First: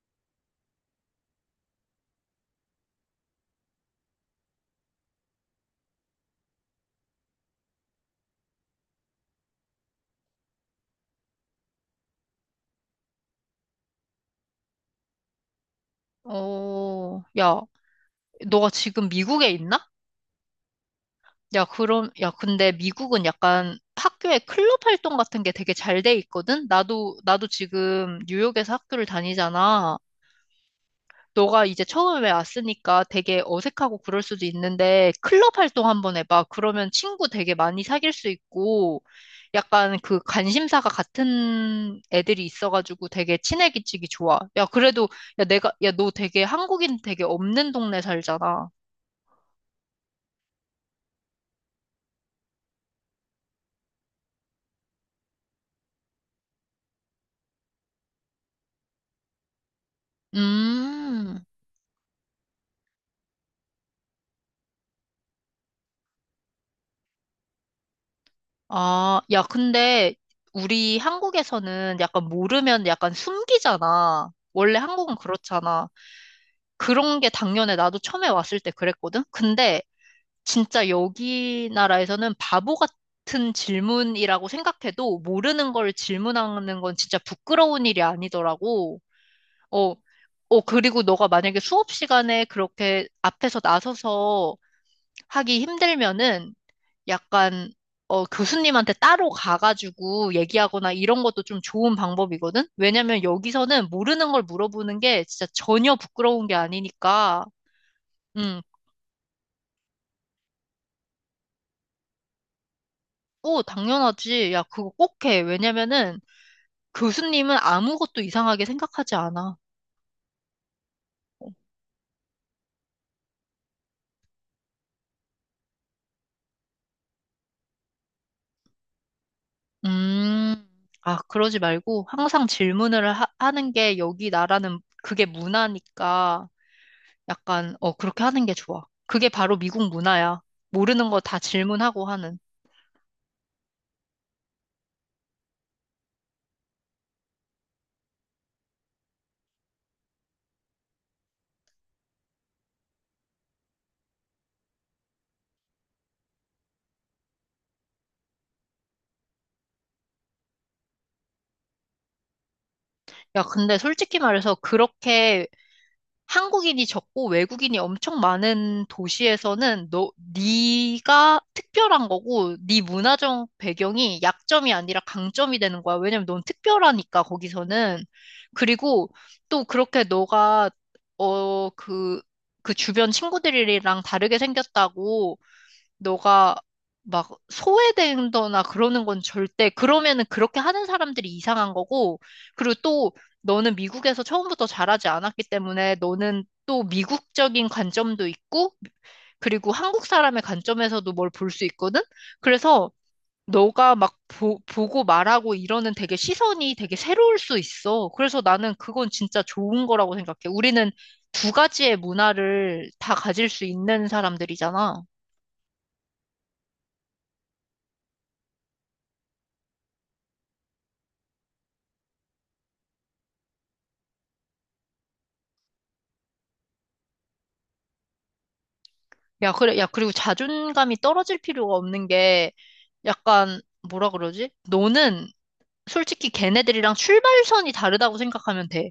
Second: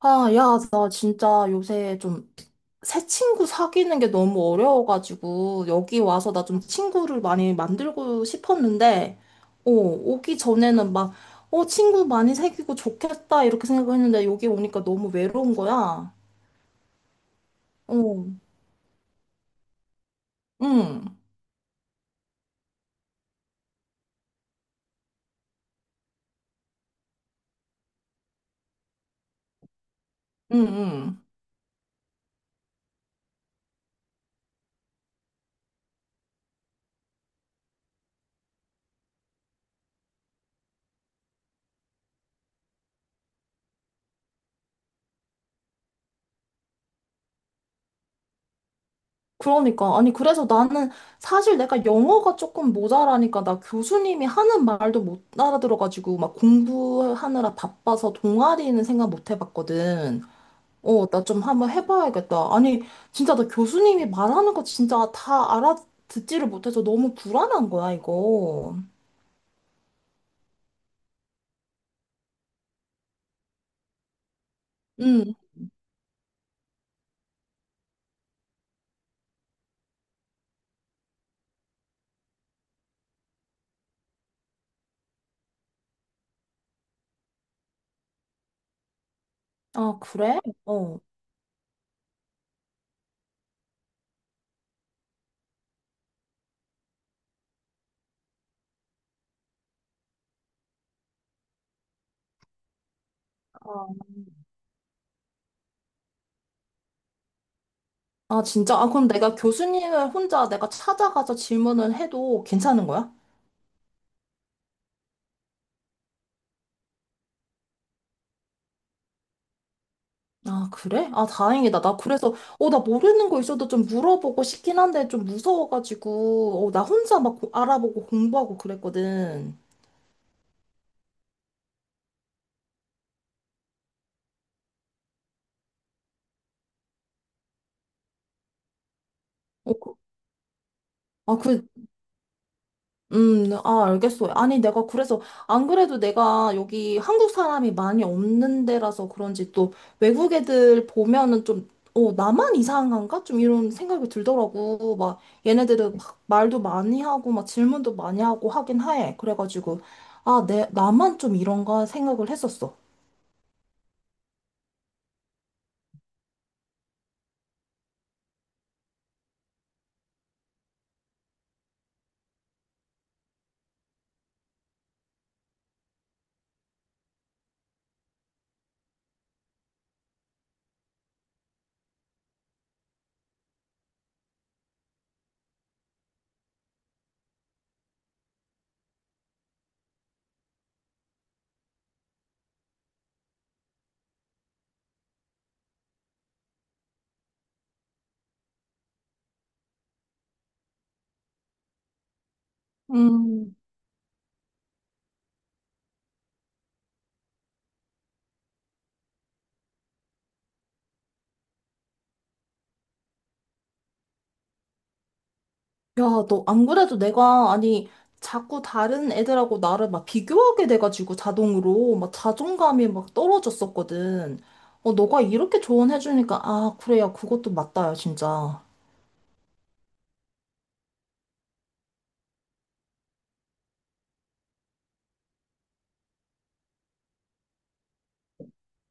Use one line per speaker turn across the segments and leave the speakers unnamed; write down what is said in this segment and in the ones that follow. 아, 야, 나 진짜 요새 좀 새 친구 사귀는 게 너무 어려워가지고, 여기 와서 나 좀 친구를 많이 만들고 싶었는데, 오기 전에는 막, 친구 많이 사귀고 좋겠다, 이렇게 생각했는데, 여기 오니까 너무 외로운 거야.
야,
어,
너가 지금 미국에 있나?
응,
야, 그럼, 야, 근데 미국은 약간 학교에 클럽 활동 같은 게 되게 잘 돼 있거든? 나도 지금 뉴욕에서 학교를 다니잖아.
응, 응.
너가 이제 처음에 왔으니까 되게 어색하고 그럴 수도 있는데, 클럽 활동 한번 해봐. 그러면 친구 되게 많이 사귈 수 있고, 약간 그 관심사가 같은 애들이 있어가지고 되게 친해지기 좋아. 야, 그래도, 야, 내가, 야, 너 되게 한국인 되게 없는 동네 살잖아.
그러니까. 아니, 그래서 나는 사실 내가 영어가 조금 모자라니까, 나 교수님이 하는 말도 못 알아들어가지고, 막 공부하느라 바빠서 동아리는 생각 못 해봤거든. 나 좀
음,
한번 해봐야겠다. 아니, 진짜 나 교수님이 말하는 거 진짜 다 알아듣지를 못해서 너무 불안한 거야, 이거.
아, 야, 근데 우리 한국에서는 약간 모르면 약간 숨기잖아. 원래 한국은
응.
그렇잖아. 그런 게 당연해. 나도 처음에 왔을 때 그랬거든? 근데 진짜 여기 나라에서는 바보 같은 질문이라고 생각해도 모르는 걸 질문하는 건 진짜 부끄러운 일이 아니더라고. 어,
아, 그래? 어.
그리고 너가 만약에 수업 시간에 그렇게 앞에서 나서서 하기 힘들면은 약간 교수님한테 따로 가가지고 얘기하거나 이런 것도 좀 좋은 방법이거든? 왜냐면
어,
여기서는 모르는 걸 물어보는 게 진짜 전혀 부끄러운 게 아니니까.
아, 아,
음,
진짜? 아, 그럼 내가 교수님을 혼자 내가 찾아가서 질문을 해도 괜찮은 거야?
오, 당연하지. 야, 그거 꼭 해. 왜냐면은 교수님은 아무것도 이상하게 생각하지 않아.
아, 그래? 아, 다행이다. 나 그래서, 나 모르는 거 있어도 좀 물어보고 싶긴 한데 좀 무서워가지고, 나 혼자 막 알아보고 공부하고 그랬거든.
음, 아, 그러지 말고 항상 질문을 하는 게 여기 나라는 그게 문화니까. 약간, 그렇게 하는 게 좋아. 그게 바로
어.
미국 문화야. 모르는 거
아,
다
그,
질문하고 하는.
아, 알겠어. 아니, 내가 그래서, 안 그래도 내가 여기 한국 사람이 많이 없는 데라서 그런지 또 외국 애들 보면은 좀, 나만 이상한가? 좀 이런 생각이 들더라고. 막, 얘네들은 막 말도 많이 하고, 막 질문도 많이 하고 하긴 해. 그래가지고, 아, 나만 좀 이런가 생각을 했었어.
야, 근데 솔직히 말해서 그렇게 한국인이 적고 외국인이 엄청 많은 도시에서는 너, 네가 특별한 거고, 네 문화적 배경이 약점이 아니라 강점이 되는 거야. 왜냐면 넌 특별하니까, 거기서는. 그리고 또 그렇게 너가, 어, 그, 그 주변 친구들이랑 다르게 생겼다고 너가 막 소외된다거나 그러는 건 절대, 그러면은 그렇게 하는 사람들이 이상한 거고, 그리고 또 너는 미국에서 처음부터 자라지 않았기 때문에 너는 또 미국적인 관점도 있고, 그리고 한국 사람의 관점에서도 뭘 볼 수 있거든? 그래서
음.
너가 막 보고 말하고 이러는 되게 시선이 되게 새로울 수 있어. 그래서 나는 그건 진짜 좋은 거라고 생각해. 우리는 두 가지의 문화를 다 가질 수 있는 사람들이잖아.
야, 너 안 그래도 내가, 아니, 자꾸 다른 애들하고 나를 막 비교하게 돼가지고 자동으로 막 자존감이 막 떨어졌었거든. 너가 이렇게 조언해주니까, 아, 그래, 야, 그것도 맞다, 야, 진짜.
야, 그래, 야, 그리고 자존감이 떨어질 필요가 없는 게 약간 뭐라 그러지? 너는 솔직히 걔네들이랑 출발선이 다르다고 생각하면 돼.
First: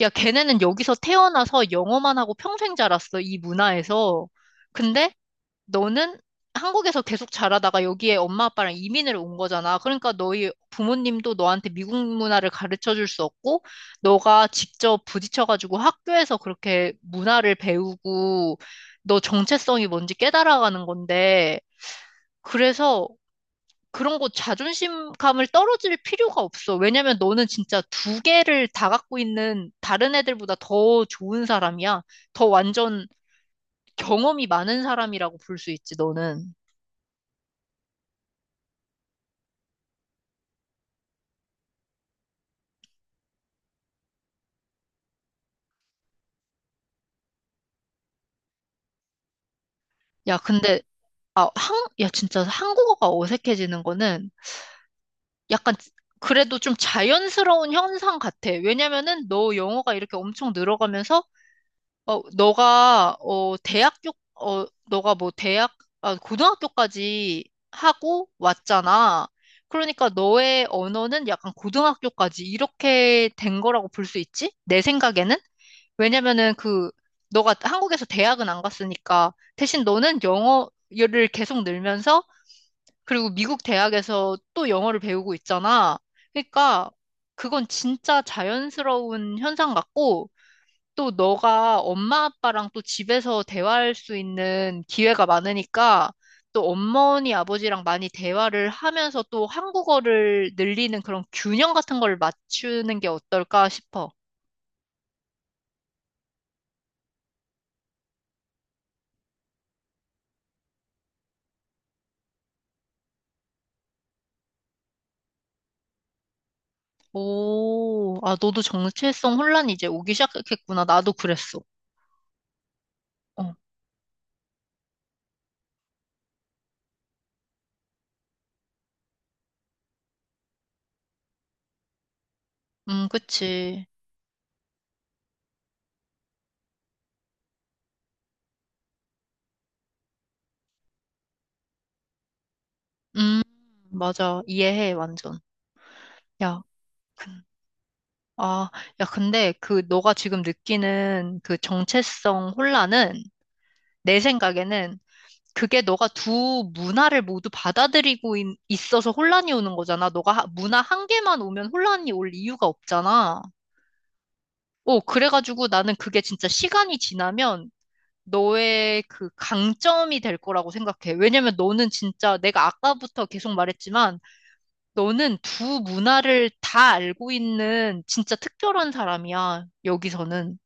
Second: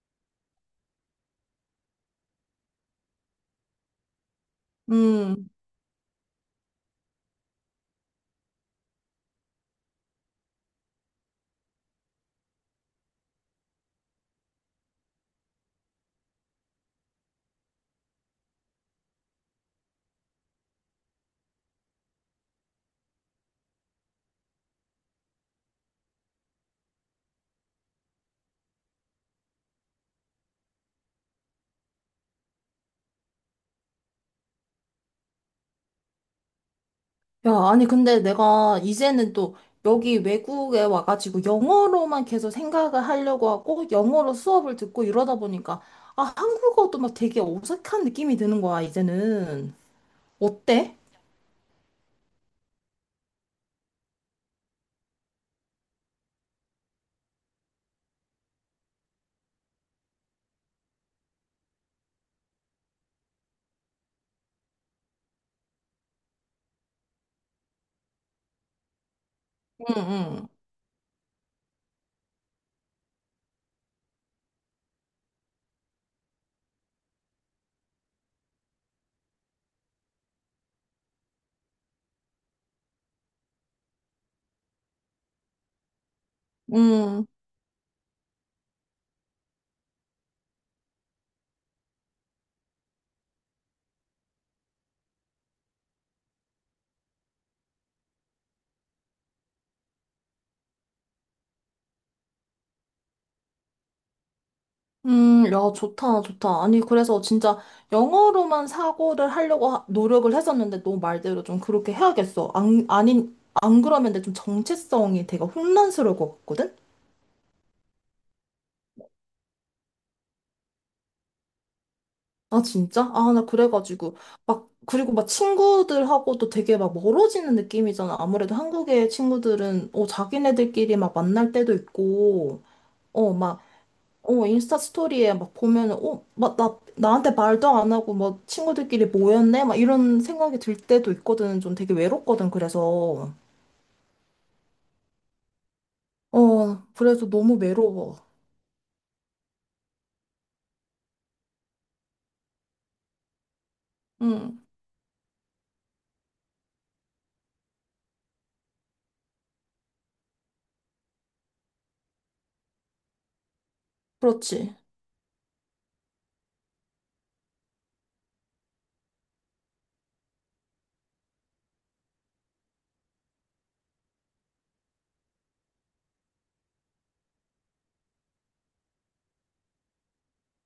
야, 걔네는 여기서 태어나서 영어만 하고 평생 자랐어, 이 문화에서. 근데
음.
너는 한국에서 계속 자라다가 여기에 엄마 아빠랑 이민을 온 거잖아. 그러니까 너희 부모님도 너한테 미국 문화를 가르쳐 줄 수 없고, 너가 직접 부딪혀가지고 학교에서 그렇게 문화를 배우고, 너 정체성이 뭔지 깨달아가는 건데, 그래서 그런 거 자존심감을 떨어질 필요가 없어. 왜냐면 너는 진짜 두 개를 다 갖고 있는 다른 애들보다 더 좋은 사람이야. 더 완전 경험이 많은 사람이라고 볼 수 있지, 너는.
야, 아니, 근데 내가 이제는 또 여기 외국에 와가지고 영어로만 계속 생각을 하려고 하고 영어로 수업을 듣고 이러다 보니까, 아, 한국어도 막 되게 어색한 느낌이 드는 거야, 이제는.
야, 근데
어때?
아, 한, 야, 진짜 한국어가 어색해지는 거는 약간 그래도 좀 자연스러운 현상 같아. 왜냐면은 너 영어가 이렇게 엄청 늘어가면서, 어, 너가, 어, 대학교, 어, 너가 뭐 대학, 아, 고등학교까지 하고 왔잖아.
응,
그러니까
응.
너의 언어는 약간 고등학교까지 이렇게 된 거라고 볼 수 있지? 내 생각에는? 왜냐면은 그, 너가 한국에서 대학은 안 갔으니까 대신 너는 영어를 계속 늘면서 그리고 미국 대학에서 또 영어를 배우고 있잖아. 그러니까
응.
그건 진짜 자연스러운 현상 같고 또 너가 엄마 아빠랑 또 집에서 대화할 수 있는 기회가 많으니까 또 어머니 아버지랑 많이 대화를 하면서 또 한국어를 늘리는 그런 균형 같은 걸 맞추는 게 어떨까 싶어.
야, 좋다, 좋다. 아니, 그래서 진짜 영어로만 사고를 하려고 노력을 했었는데, 너 말대로 좀 그렇게 해야겠어. 안 그러면 내 좀 정체성이 되게 혼란스러울 것 같거든?
오, 아, 너도 정체성 혼란이 이제 오기 시작했구나. 나도 그랬어.
아, 진짜? 아, 나
어,
그래가지고. 막, 그리고 막 친구들하고도 되게 막 멀어지는 느낌이잖아. 아무래도 한국의 친구들은, 자기네들끼리 막 만날 때도 있고, 어, 막,
그치.
인스타 스토리에 막 보면은, 막 나한테 말도 안 하고, 막 친구들끼리 모였네? 막 이런 생각이 들 때도 있거든. 좀 되게 외롭거든, 그래서.
음, 맞아. 이해해, 완전. 야,
그래서
근-
너무 외로워.
아, 야, 근데 그 너가 지금 느끼는 그 정체성 혼란은 내
응,
생각에는 그게 너가 두 문화를 모두 받아들이고 있어서 혼란이 오는 거잖아. 너가 문화 한 개만 오면 혼란이 올 이유가 없잖아.
그렇지.
오, 그래가지고 나는 그게 진짜 시간이 지나면 너의 그 강점이 될 거라고 생각해. 왜냐면 너는 진짜 내가 아까부터 계속 말했지만 너는 두 문화를 다 알고 있는 진짜 특별한 사람이야, 여기서는.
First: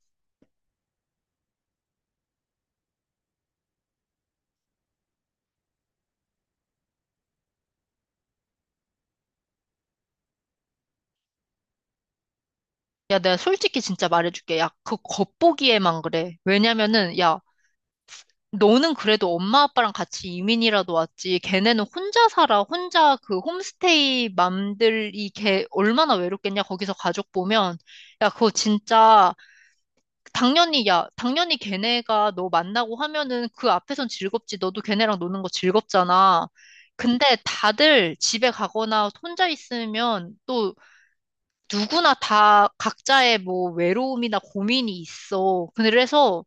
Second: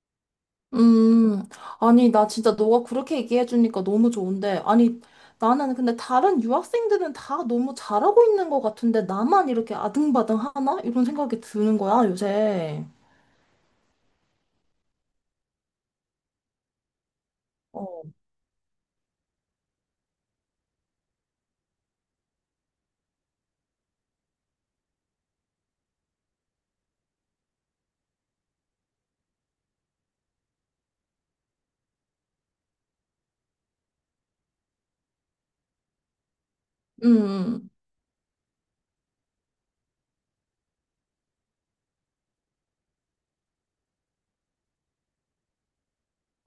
음, 아니, 나 진짜 너가 그렇게 얘기해주니까 너무 좋은데. 아니, 나는 근데 다른 유학생들은 다 너무 잘하고 있는 것 같은데, 나만 이렇게 아등바등 하나? 이런 생각이 드는 거야, 요새.
야, 내가 솔직히 진짜 말해줄게. 야, 그 겉보기에만 그래. 왜냐면은, 야,
어,
너는 그래도 엄마 아빠랑 같이 이민이라도 왔지. 걔네는 혼자 살아. 혼자 그 홈스테이 맘들이 걔 얼마나 외롭겠냐. 거기서 가족 보면. 야, 그거 진짜 당연히, 야, 당연히 걔네가 너 만나고 하면은 그 앞에선 즐겁지. 너도 걔네랑 노는 거 즐겁잖아.
음,
근데
음.
다들 집에 가거나 혼자 있으면 또 누구나 다 각자의 뭐 외로움이나 고민이 있어. 그래서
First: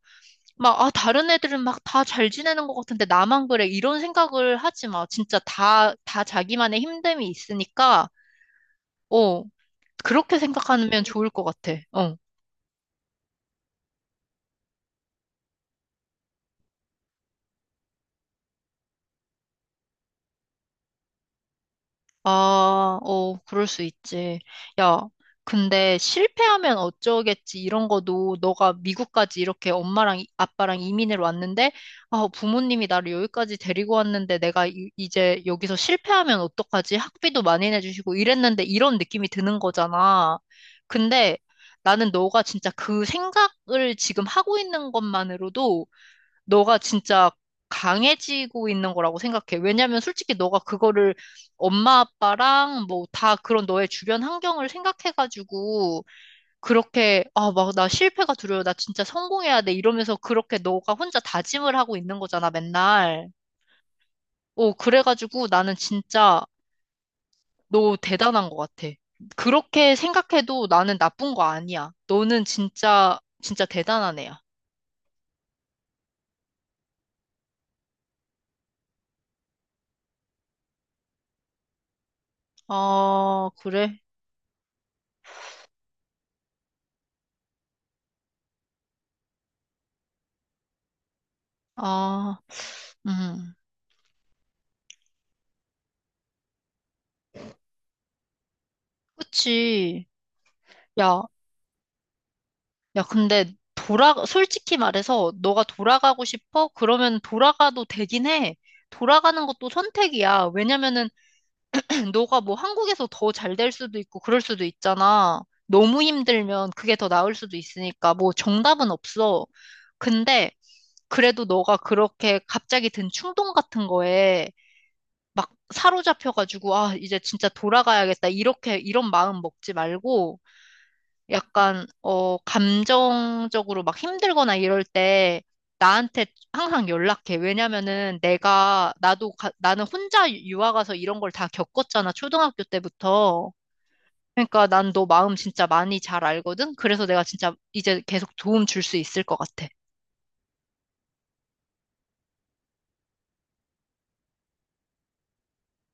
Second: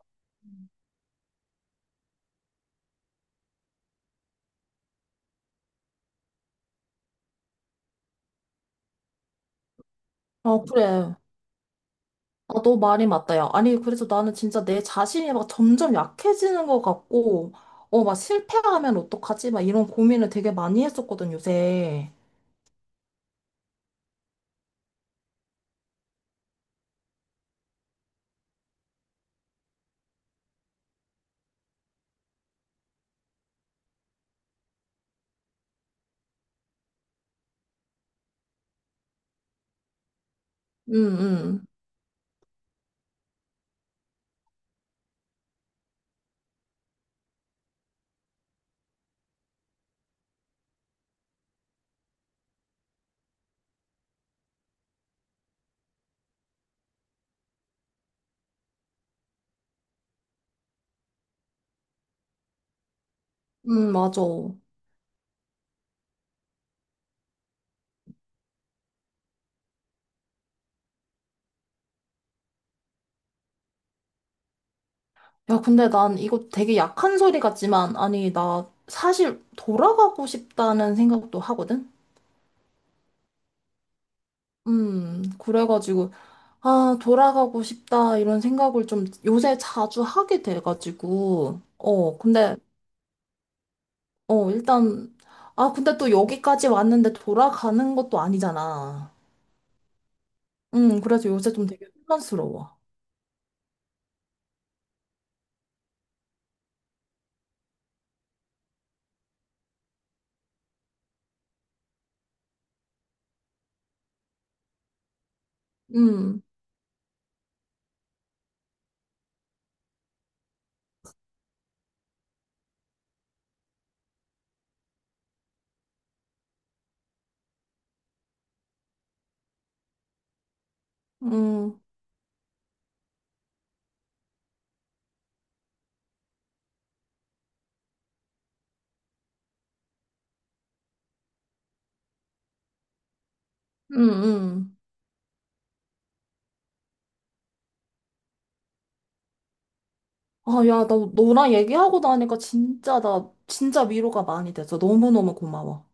막, 아, 다른 애들은 막 다 잘 지내는 것 같은데 나만 그래. 이런 생각을 하지 마. 진짜 다 자기만의 힘듦이 있으니까, 어, 그렇게
어,
생각하면
그래.
좋을 것 같아. 어.
아, 너 말이 맞다, 야. 아니, 그래서 나는 진짜 내 자신이 막 점점 약해지는 것 같고, 막 실패하면 어떡하지? 막 이런 고민을 되게 많이 했었거든, 요새.
아, 어, 그럴 수 있지. 야, 근데 실패하면 어쩌겠지 이런 거도 너가 미국까지 이렇게 엄마랑 아빠랑 이민을 왔는데, 아, 부모님이 나를 여기까지 데리고 왔는데 내가 이제 여기서 실패하면 어떡하지? 학비도 많이 내주시고 이랬는데 이런 느낌이 드는 거잖아.
응,
근데
응,
나는 너가 진짜 그 생각을 지금 하고 있는 것만으로도 너가 진짜 강해지고 있는 거라고 생각해. 왜냐면 솔직히 너가 그거를 엄마 아빠랑 뭐 다 그런 너의 주변 환경을 생각해가지고 그렇게 아, 막 나 실패가 두려워. 나 진짜 성공해야 돼. 이러면서 그렇게 너가 혼자 다짐을 하고 있는 거잖아, 맨날.
응, 맞아.
어, 그래가지고 나는 진짜 너 대단한 것 같아. 그렇게 생각해도 나는 나쁜 거 아니야. 너는 진짜, 진짜 대단한 애야.
야, 근데 난 이거 되게 약한 소리 같지만, 아니, 나 사실 돌아가고 싶다는 생각도 하거든?
아, 그래?
그래가지고, 아, 돌아가고 싶다, 이런 생각을 좀 요새 자주 하게 돼가지고,
아,
근데,
음.
일단, 아, 근데 또 여기까지 왔는데 돌아가는 것도 아니잖아.
그치. 야,
그래서 요새 좀 되게 혼란스러워.
야, 근데 돌아, 솔직히 말해서 너가 돌아가고 싶어? 그러면 돌아가도 되긴 해. 돌아가는 것도 선택이야. 왜냐면은 너가 뭐 한국에서 더 잘 될 수도 있고 그럴 수도 있잖아. 너무
음,
힘들면 그게 더 나을 수도 있으니까 뭐 정답은 없어. 근데 그래도 너가 그렇게 갑자기 든 충동 같은 거에 막 사로잡혀가지고 아, 이제 진짜 돌아가야겠다. 이렇게 이런 마음 먹지 말고
음,
약간, 어, 감정적으로 막 힘들거나 이럴 때 나한테 항상 연락해. 왜냐면은 내가, 나도, 나는 혼자 유학 가서 이런 걸 다 겪었잖아. 초등학교 때부터.
음,
그러니까
음.
난 너 마음 진짜 많이 잘 알거든? 그래서 내가 진짜 이제 계속 도움 줄 수 있을 것 같아.
아, 야, 나 너랑 얘기하고 나니까 진짜 진짜 위로가 많이 돼서 너무너무 고마워.